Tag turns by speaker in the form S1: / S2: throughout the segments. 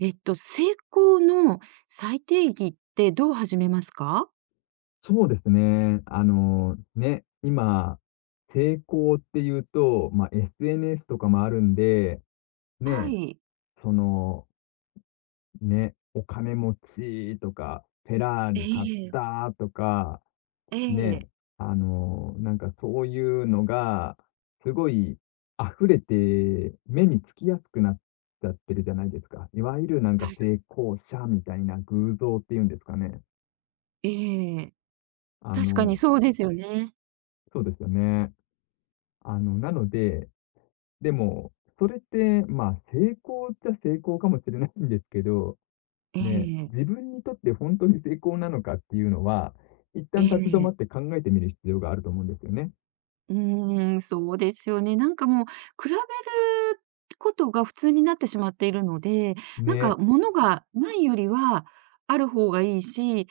S1: 成功の再定義ってどう始めますか？
S2: そうですね。ね、今、成功っていうと、まあ、SNS とかもあるんで、
S1: は
S2: ね、
S1: い。
S2: その、ね、お金持ちとか、フェラー
S1: え
S2: リ買っ
S1: え、
S2: たとか、
S1: ええ、
S2: ね、なんかそういうのが、すごい溢れて、目につきやすくなっちゃってるじゃないですか。いわゆるなん
S1: た
S2: か
S1: し
S2: 成功者みたいな偶像っていうんですかね。
S1: ええ、
S2: あ
S1: 確かに
S2: の
S1: そうですよね。
S2: そうですよね。あの、なのででも、それって、まあ、成功っちゃ成功かもしれないんですけど、
S1: え
S2: ね、
S1: え、
S2: 自分にとって本当に成功なのかっていうのは、一
S1: え
S2: 旦立ち止ま
S1: え、
S2: って考えてみる必要があると思うんですよね。
S1: うーん、そうですよね。なんかもう、比べることが普通になってしまっているので、なんか
S2: ね、
S1: 物がないよりはある方がいいし、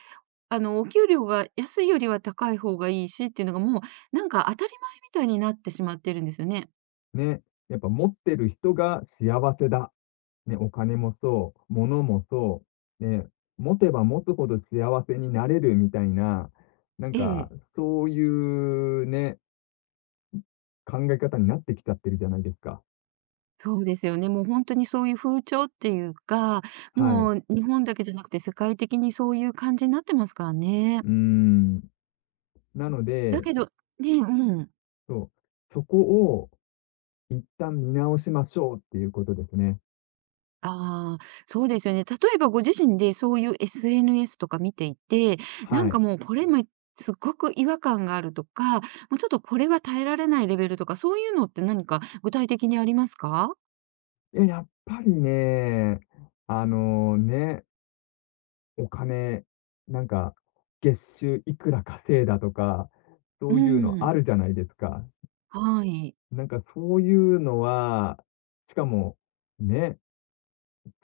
S1: お給料が安いよりは高い方がいいしっていうのが、もうなんか当たり前みたいになってしまってるんですよね。
S2: ね、やっぱ持ってる人が幸せだ。ね、お金もそう、物もそう、ね、持てば持つほど幸せになれるみたいな、なん
S1: え
S2: か、
S1: え。
S2: そういうね、考え方になってきちゃってるじゃないですか。
S1: そうですよね。もう本当にそういう風潮っていうか、
S2: はい。
S1: もう日本だけじゃなくて世界的にそういう感じになってますからね。
S2: うーん。なの
S1: だ
S2: で
S1: けどね、うん。
S2: そう、そこを一旦見直しましょうっていうことですね。
S1: ああ、そうですよね。例えばご自身でそういう SNS とか見ていて、なん
S2: はい。
S1: かもうこれもすごく違和感があるとか、もうちょっとこれは耐えられないレベルとか、そういうのって何か具体的にありますか？
S2: やっぱりね、ね、お金、なんか、月収いくら稼いだとか、
S1: う
S2: そういうのあ
S1: ん。
S2: るじゃないですか。
S1: はい。
S2: なんかそういうのは、しかも、ね、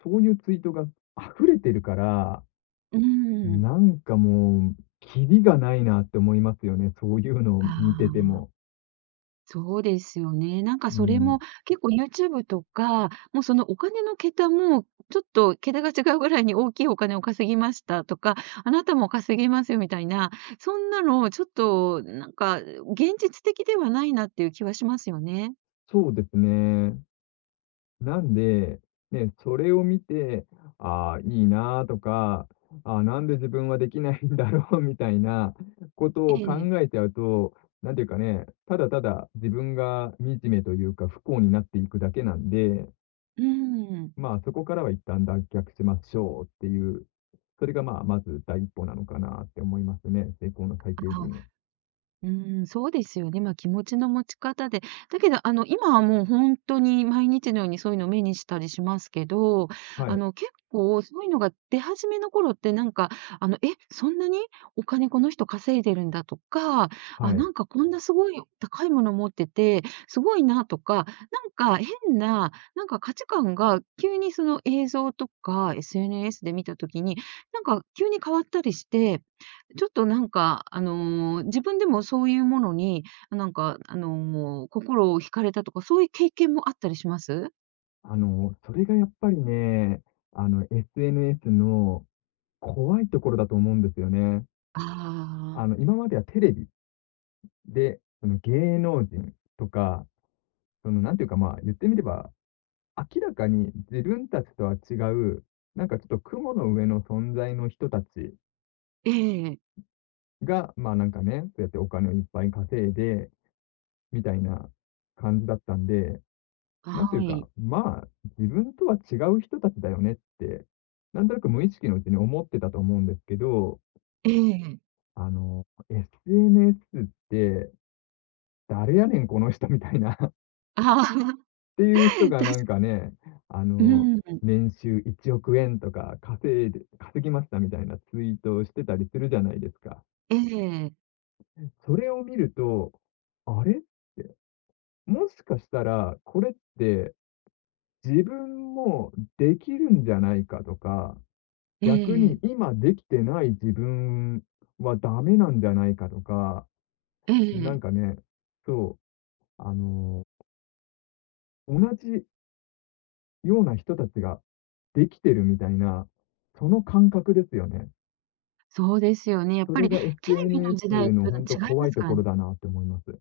S2: そういうツイートが溢れてるから、
S1: うん。
S2: なんかもう、キリがないなって思いますよね、そういうのを
S1: あ
S2: 見てて
S1: あ。
S2: も。
S1: そうですよね。なんか
S2: う
S1: それ
S2: ん、
S1: も結構 YouTube とか、もうそのお金の桁も、ちょっと桁が違うぐらいに大きいお金を稼ぎましたとか、あなたも稼げますよみたいな、そんなのちょっとなんか、現実的ではないなっていう気はしますよね。
S2: そうですね。なんで、ね、それを見て、ああ、いいなとか、ああ、なんで自分はできないんだろう みたいなこと
S1: え
S2: を考
S1: え。
S2: えちゃうと、なんていうかね、ただただ自分が惨めというか不幸になっていくだけなんで、
S1: うーん。
S2: まあそこからは一旦脱却しましょうっていう、それがまあまず第一歩なのかなって思いますね、成功の最低限の。
S1: あ。うーん、そうですよね。まあ、気持ちの持ち方で、だけど、今はもう本当に毎日のようにそういうのを目にしたりしますけど、
S2: はい、
S1: 結構そういうのが出始めの頃ってなんか、そんなにお金この人稼いでるんだとか、
S2: は
S1: あ、
S2: い。
S1: なんかこんなすごい高いもの持ってて、すごいなとか、なんか変な、なんか価値観が急にその映像とか SNS で見た時に、なんか急に変わったりしてちょっとなんか、自分でもそういうものに、なんか、心を惹かれたとか、そういう経験もあったりします？
S2: それがやっぱりね、あの SNS の怖いところだと思うんですよね。
S1: あ
S2: あ
S1: あー、
S2: の、今まではテレビで、その芸能人とか、その、なんていうか、まあ、言ってみれば、明らかに自分たちとは違う、なんかちょっと雲の上の存在の人たち
S1: ええ、
S2: が、まあ、なんかね、そうやってお金をいっぱい稼いで、みたいな感じだったんで、なんてい
S1: は
S2: うか、
S1: い、
S2: まあ、自分とは違う人たちだよねって、なんとなく無意識のうちに思ってたと思うんですけど、
S1: ええ、
S2: SNS って、誰やねんこの人みたいな っ
S1: ああ、
S2: ていう人
S1: 確
S2: が
S1: か
S2: なんかね、あ
S1: に
S2: の、
S1: うん、
S2: 年収1億円とか稼いで稼ぎましたみたいなツイートをしてたりするじゃないですか。
S1: ええ、
S2: それを見ると、あれって、もしかしたらこれって自分もできるんじゃないかとか、
S1: え
S2: 逆
S1: え、
S2: に今できてない自分はダメなんじゃないかとか、
S1: え
S2: なん
S1: え、
S2: かね、そう、あの、同じような人たちができてるみたいな、その感覚ですよね。
S1: そうですよね。やっ
S2: そ
S1: ぱ
S2: れ
S1: りテレ
S2: が
S1: ビの時代
S2: SNS の
S1: と違い
S2: ほんと怖
S1: ま
S2: い
S1: す
S2: と
S1: か
S2: こ
S1: ら
S2: ろ
S1: ね。
S2: だなって思います。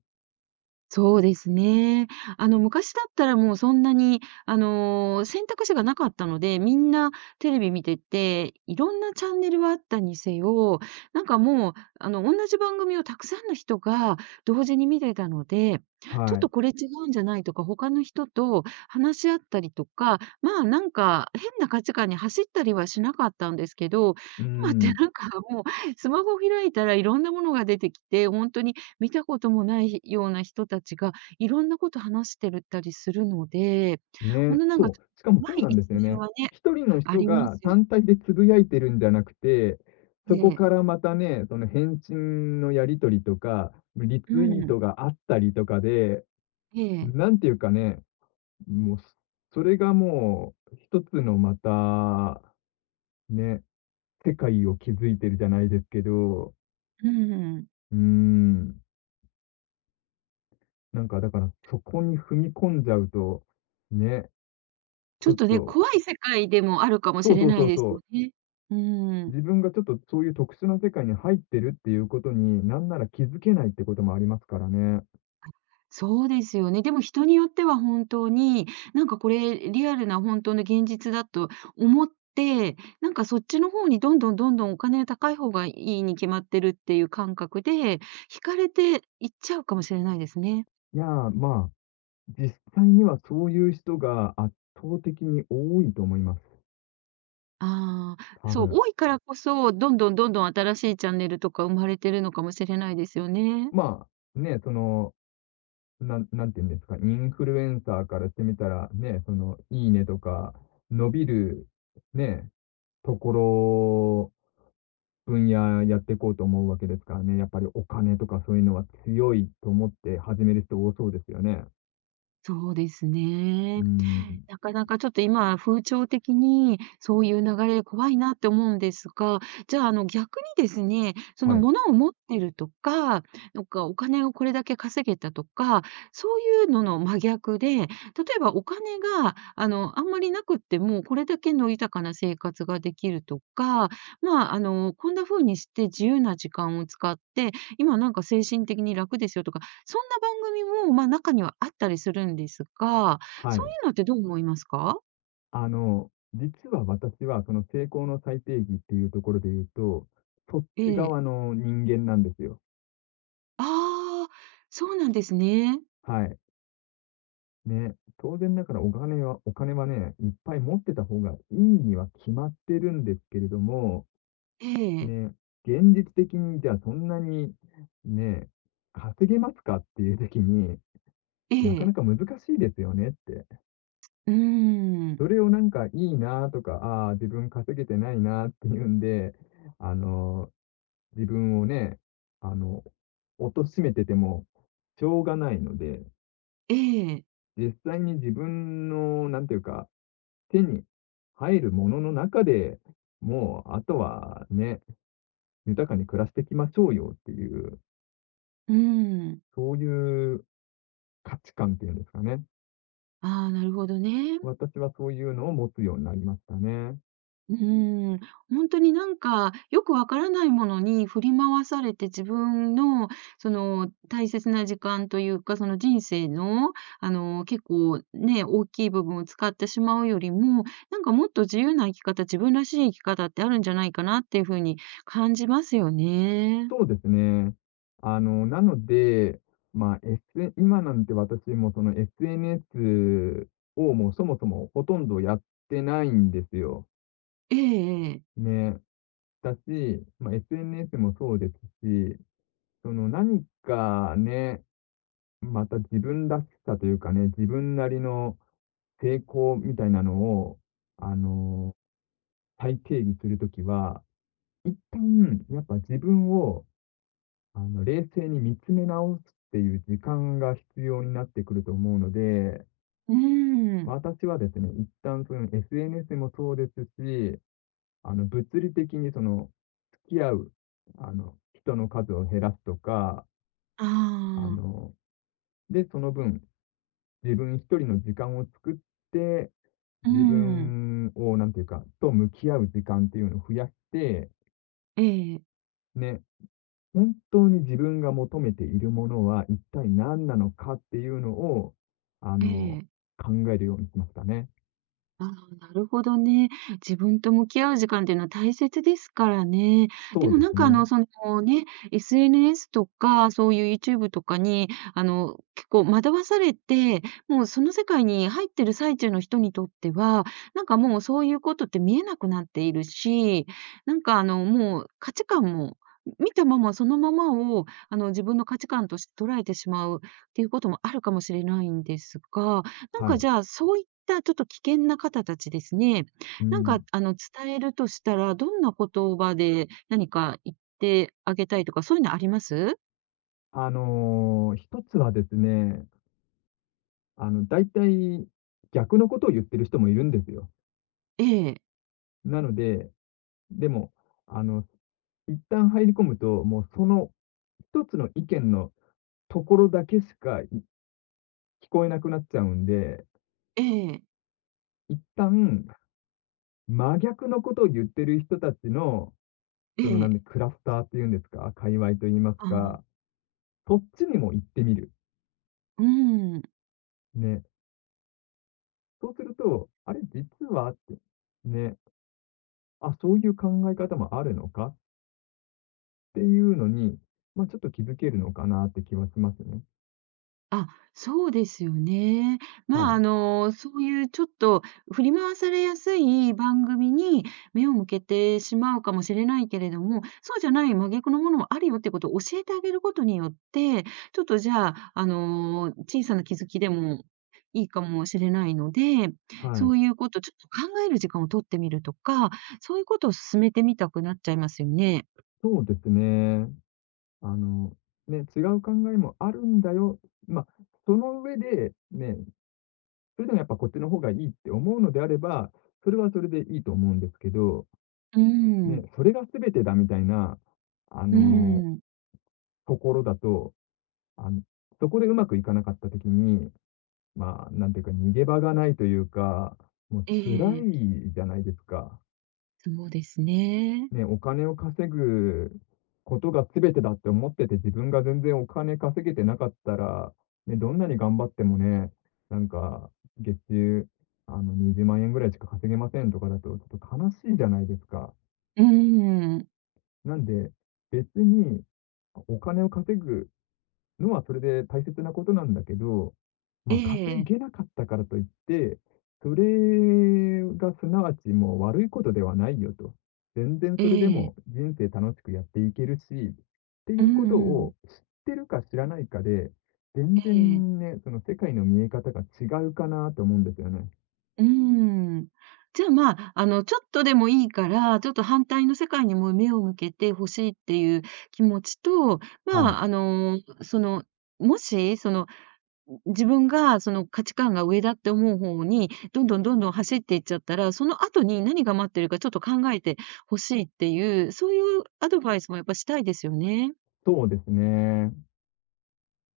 S1: そうですね。昔だったらもうそんなに、選択肢がなかったので、みんなテレビ見てて、いろんなチャンネルはあったにせよ、なんかもう、同じ番組をたくさんの人が同時に見てたので、ちょっ
S2: は
S1: と
S2: い。
S1: これ違うんじゃないとか、他の人と話し合ったりとか、まあ、なんか変な価値観に走ったりはしなかったんですけど、
S2: うー
S1: 今って
S2: ん。
S1: なんかもうスマホ開いたらいろんなものが出てきて、本当に見たこともないような人たちが、いろんなこと話してるったりするので、ほん
S2: ね、
S1: となんか、
S2: そう、しかも
S1: 怖
S2: そう
S1: い
S2: なん
S1: 一
S2: ですよ
S1: 面
S2: ね。
S1: はね、
S2: 一人の
S1: あ
S2: 人
S1: りま
S2: が
S1: すよ
S2: 単体でつぶやいてるんじゃなくて、そこ
S1: ね。
S2: からまたね、その返信のやり取りとか、リ
S1: う
S2: ツイー
S1: ん。
S2: トがあったりとかで、
S1: ええ。
S2: なんていうかね、もう、それがもう一つのまた、ね世界を築いてるじゃないですけど、
S1: うん。
S2: うーん、なんかだからそこに踏み込んじゃうと、ね、
S1: ち
S2: ち
S1: ょっ
S2: ょっ
S1: とね、
S2: と、
S1: 怖い世界でもあるかも
S2: そ
S1: し
S2: う
S1: れ
S2: そう
S1: な
S2: そ
S1: い
S2: う
S1: ですよ
S2: そ
S1: ね。う
S2: う、
S1: ん。
S2: 自分がちょっとそういう特殊な世界に入ってるっていうことに、なんなら気づけないってこともありますからね。
S1: そうですよね。でも人によっては本当に、なんかこれリアルな本当の現実だと思って、なんかそっちの方にどんどんどんどんお金が高い方がいいに決まってるっていう感覚で、惹かれていっちゃうかもしれないですね。
S2: いやー、まあ、実際にはそういう人が圧倒的に多いと思います、
S1: ああ、
S2: 多
S1: そう、
S2: 分。
S1: 多いからこそ、どんどんどんどん新しいチャンネルとか生まれてるのかもしれないですよね。
S2: まあ、ね、その、なんて言うんですか、インフルエンサーからしてみたら、ね、その、いいねとか、伸びる、ね、ところ、分野やっていこうと思うわけですからね。やっぱりお金とかそういうのは強いと思って始める人多そうですよね。
S1: そうです
S2: う
S1: ね。
S2: ーん。
S1: なかなかちょっと今、風潮的にそういう流れ怖いなって思うんですが、じゃあ、逆にですね、そ
S2: は
S1: の
S2: い。
S1: 物を持ってるとか、なんかお金をこれだけ稼げたとか、そういうのの真逆で、例えばお金が、あんまりなくっても、これだけの豊かな生活ができるとか、まあ、こんな風にして自由な時間を使って、今なんか精神的に楽ですよとかそんな番組も、まあ、中にはあったりするんですが、
S2: は
S1: そう
S2: い。
S1: いうのってどう思いますか？
S2: あの、実は私はその成功の最定義っていうところで言うと、そっ
S1: え
S2: ち
S1: え。
S2: 側の人間なんですよ。
S1: ああ、そうなんですね。
S2: はい。ね。当然だからお金はね、いっぱい持ってた方がいいには決まってるんですけれども、
S1: ええ、
S2: ね、現実的にじゃあそんなに、ね、稼げますかっていう時に、
S1: え
S2: なかな
S1: え、
S2: か難しいですよねって。
S1: うーん、
S2: それをなんかいいなとか、ああ、自分稼げてないなっていうんで、あの、自分をね、あの、貶めててもしょうがないので、
S1: ええ、
S2: 実際に自分の、なんていうか、手に入るものの中で、もうあとはね、豊かに暮らしていきましょうよっていう、
S1: うーん。
S2: そういう価値観っていうんですかね。
S1: ああ、なるほどね。
S2: 私はそういうのを持つようになりましたね。
S1: うーん、本当になんか、よくわからないものに振り回されて、自分のその大切な時間というか、その人生の、結構ね、大きい部分を使ってしまうよりも、なんかもっと自由な生き方、自分らしい生き方ってあるんじゃないかなっていう風に感じますよね。
S2: そうですね。あの、なので、まあ、今なんて私もその SNS をもうそもそもほとんどやってないんですよ。
S1: ええええ。
S2: ね。だし、まあ、SNS もそうですし、その何かね、また自分らしさというかね、自分なりの成功みたいなのを、あの、再定義するときは、一旦、やっぱ自分を、冷静に見つめ直すっていう時間が必要になってくると思うので、
S1: うーん。
S2: 私はですね、一旦その SNS もそうですし、あの、物理的にその、付き合う、あの、人の数を減らすとか、
S1: あ
S2: あ
S1: あ、
S2: の、で、その分、自分一人の時間を作って、
S1: う
S2: 自
S1: ん。
S2: 分を、なんていうか、と向き合う時間っていうのを増やして、
S1: ええ、
S2: ね、本当に自分が求めているものは一体何なのかっていうのを、あ
S1: え
S2: の、
S1: え。
S2: 考えるようにしましたね。
S1: ああ、なるほどね。自分と向き合う時間っていうのは大切ですからね。で
S2: そう
S1: も
S2: で
S1: なん
S2: す
S1: か
S2: ね。
S1: そのね、SNS とか、そういう YouTube とかに、結構惑わされて、もうその世界に入ってる最中の人にとっては、なんかもうそういうことって見えなくなっているし、なんかもう価値観も、見たままそのままを自分の価値観として捉えてしまうっていうこともあるかもしれないんですが、なん
S2: は
S1: か
S2: い。
S1: じゃあ、そういったちょっと危険な方たちですね、
S2: う
S1: なんか
S2: ん。
S1: 伝えるとしたら、どんな言葉で何か言ってあげたいとか、そういうのあります？
S2: あの、一つはですね、あの、大体逆のことを言ってる人もいるんですよ。
S1: ええ、
S2: なので、でも、あの、一旦入り込むと、もうその一つの意見のところだけしかい聞こえなくなっちゃうんで、
S1: ええ、
S2: 一旦真逆のことを言ってる人たちの
S1: え
S2: その、な
S1: え、
S2: んで、クラスターっていうんですか、界隈と言います
S1: ああ、
S2: か、そっちにも行ってみる。
S1: うーん。
S2: ね。そうすると、あれ実はって、ね、あ、そういう考え方もあるのかっていうのに、ま、ちょっと気づけるのかなって気はしますね。
S1: あ、そうですよね。
S2: は
S1: まあ、
S2: い。
S1: そういうちょっと振り回されやすい番組に目を向けてしまうかもしれないけれども、そうじゃない真逆のものもあるよってことを教えてあげることによって、ちょっとじゃあ、小さな気づきでもいいかもしれないので、
S2: は
S1: そ
S2: い。
S1: ういうこと、ちょっと考える時間を取ってみるとか、そういうことを進めてみたくなっちゃいますよね。
S2: そうですね。あの、ね、違う考えもあるんだよ。まあ、その上で、ね、それでもやっぱこっちの方がいいって思うのであれば、それはそれでいいと思うんですけど、
S1: う
S2: ね、
S1: ん、
S2: それが全てだみたいな、あ
S1: う
S2: の
S1: ん、
S2: ところだと、あの、そこでうまくいかなかった時に、まあ、なんていうか、逃げ場がないというか、もう
S1: え
S2: 辛
S1: え、
S2: いじゃないですか。
S1: そうですね。
S2: ね、お金を稼ぐことが全てだって思ってて、自分が全然お金稼げてなかったら、ね、どんなに頑張ってもね、なんか、月給、20万円ぐらいしか稼げませんとかだと、ちょっと悲しいじゃないですか。
S1: うーん。
S2: なんで、別にお金を稼ぐのはそれで大切なことなんだけど、
S1: え
S2: まあ、稼
S1: え、
S2: げなかったからといって、それがすなわちもう悪いことではないよと。全然
S1: え
S2: それでも
S1: え。
S2: 人生楽しくやっていけるし、って
S1: う
S2: い
S1: ん
S2: うこと
S1: うん。
S2: を知ってるか知らないかで、
S1: え
S2: 全
S1: え。
S2: 然ね、その世界の見え方が違うかなと思うんですよね。
S1: うーん。じゃあ、まあ、ちょっとでもいいから、ちょっと反対の世界にも目を向けて欲しいっていう気持ちと、
S2: は
S1: ま
S2: い。
S1: あ、もし、自分がその価値観が上だって思う方に、どんどんどんどん走っていっちゃったら、その後に何が待ってるかちょっと考えて欲しいっていう、そういうアドバイスもやっぱしたいですよね。
S2: そうですね。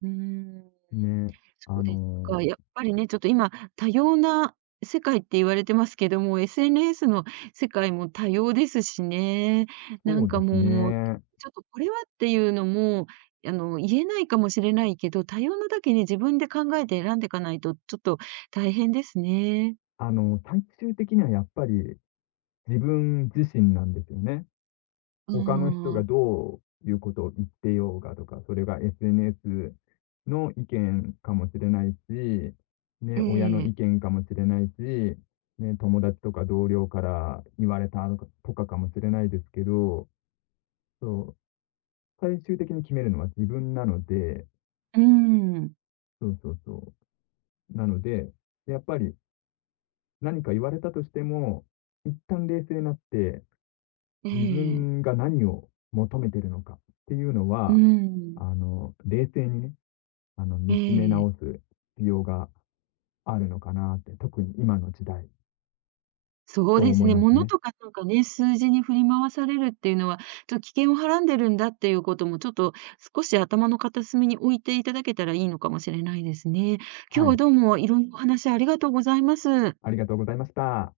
S1: うーん。
S2: ね。
S1: そ
S2: あ
S1: うです
S2: の、
S1: か。やっぱりね、ちょっと今、多様な世界って言われてますけども、SNS の世界も多様ですしね。な
S2: そ
S1: ん
S2: うで
S1: か
S2: す
S1: もう、
S2: ね。
S1: ちょっとこれはっていうのも、言えないかもしれないけど、多様なだけに自分で考えて選んでいかないと、ちょっと大変ですね。
S2: あの、最終的にはやっぱり自分自身なんですよね。
S1: う
S2: 他の人
S1: ー
S2: が
S1: ん。
S2: どういうことを言ってようがとか、それが SNS の意見かもしれないし、
S1: え
S2: ね、親の
S1: え。
S2: 意見かもしれないし、ね、友達とか同僚から言われたとかかもしれないですけど、そう、最終的に決めるのは自分なので、
S1: うーん。
S2: そうそうそう。なので、やっぱり何か言われたとしても、一旦冷静になって、
S1: え
S2: 自
S1: え。
S2: 分が何を求めてるのかっていうの
S1: うー
S2: は、
S1: ん。
S2: 冷静にね、
S1: え
S2: 見つめ
S1: え。
S2: 直す必要があるのかなって、特に今の時代、
S1: そう
S2: と
S1: です
S2: 思い
S1: ね、
S2: ます
S1: 物
S2: ね。
S1: とかなんかね、数字に振り回されるっていうのは、ちょっと危険をはらんでるんだっていうことも、ちょっと少し頭の片隅に置いていただけたらいいのかもしれないですね。今
S2: は
S1: 日は
S2: い、
S1: どうもいろんなお話ありがとうございます。
S2: ありがとうございました。